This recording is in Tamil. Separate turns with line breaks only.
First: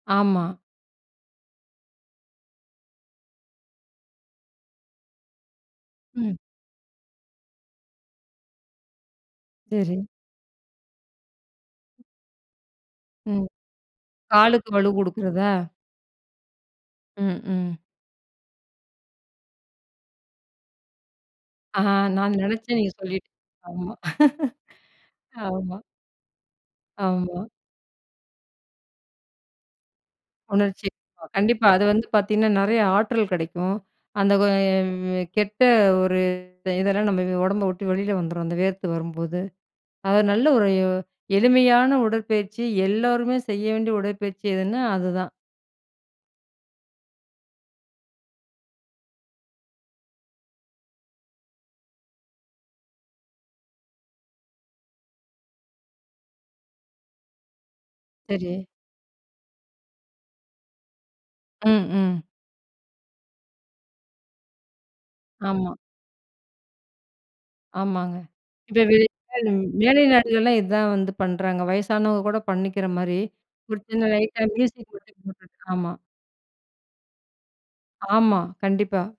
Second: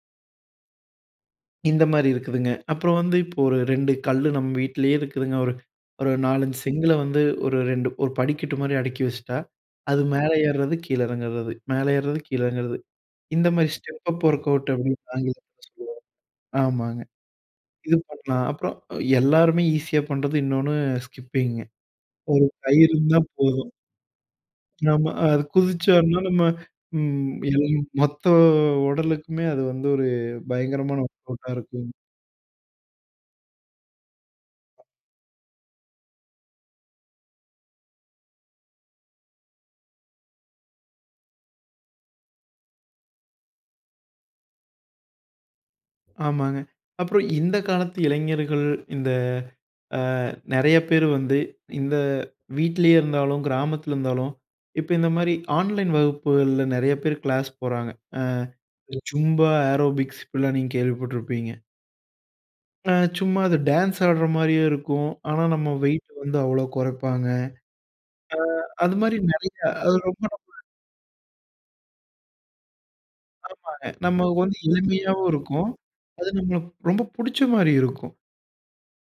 ஆமா.
இந்த மாரி இருக்குதுங்க. அப்புறம் வந்து இப்போ ஒரு 2 கல்லு நம்ம வீட்லே இருக்குதுங்க ஒரு ஒரு
ம்.
4 5 செங்கல்ல வந்து ஒரு 2 ஒரு படிக்கட்டு மாரி அடிக்கி வச்சுட்டா.
சரி.
அது மேல ஏறது, கீழ இறங்கறது, மேல ஏறது, கீழ இறங்கறது.
ம்.
இந்த மாரி ஸ்டெப் அப் ஒர்க் அவுட்
காலுக்கு வலு
அப்டின்னு
கொடுக்கிறதா?
ஆங்கிலத்தில சொல்லுவாங்க. ஆமாங்க.
ம், ம்.
இது பண்லாம். அப்பறம், எல்லாருமே ஈஸியா பண்றது, இன்னொன்னு ஸ்கிப்பிங்க,
ஆ. நான்
ஒரு
நெனைச்சேன்
கயிறு
நீங்க
இருந்தா
சொல்லிட்டிங்க.
போதும்.
ஆமா,
நம்ம, அது
ஆமா.
குதிச்சம்னா நம்ம ம்
ஆமா.
எழும் மொத்த உடலுக்குமே அது வந்து ஒரு
உணர்ச்சி.
பயங்கரமான ஒர்க் அவுட்டா
கண்டிப்பா. அது
இருக்கும்.
வந்து பார்த்தீங்கன்னா, நெறையா ஆற்றல் கிடைக்கும். அந்த கெட்ட ஒரு இதெல்லாம் நம்ம ஒடம்ப விட்டு வெளியில வந்துரும் அந்த வேர்த்து வரும்போது. அது நல்ல ஒரு எளிமையான உடற்பயிற்சி. எல்லோருமே செய்ய வேண்டிய உடற்பயிற்சி எதுன்னா, அதுதான்.
ஆமாங்க. அப்பறம் இந்த காலத்து இளைஞர்கள். இந்த அ, நெறைய பேரு வந்து, இந்த, வீட்டிலே இருந்தாலும், கிராமத்தில இருந்தாலும், இப்ப இந்த மாரி ஆன்லைன் வகுப்புகள்ல நெறைய பேரு கிளாஸ் போறாங்க. ஆ,
சரி.
இந்த ஜும்பா, ஏரோபிக்ஸ் இப்டியெல்லாம் நீங்க கேள்விப்பட்டிருப்பீங்க.
ம், ம்.
அ சும்மா அது டான்ஸ் ஆடற மாரியே இருக்கும், ஆனா,
ஆமா.
நம்ம வெயிட்டு வந்து அவ்ளோ கொறப்பாங்க.
ஆமாங்க.
ஆ,
இப்போ
அதுமாரி
வெளிநாடு
நெறையா அது,
மேலை
ரொம்ப, ரொம்ப
நாடுகள்லாம் இதான் வந்து பண்றாங்க. வயசானவங்க கூட பண்ணிக்கிற மாரி ஒரு
ஆமாங்க.
சின்ன
நமக்கு
லைட்டா
வந்து
மியூஸிக் மட்டும்
எளிமையாவும்
போட்டுட்டு
இருக்கும்.
ஆமா.
அது நம்மளுக்கு ரொம்ப புடிச்ச மாரி இருக்கும்.
ஆமா, கண்டிப்பா.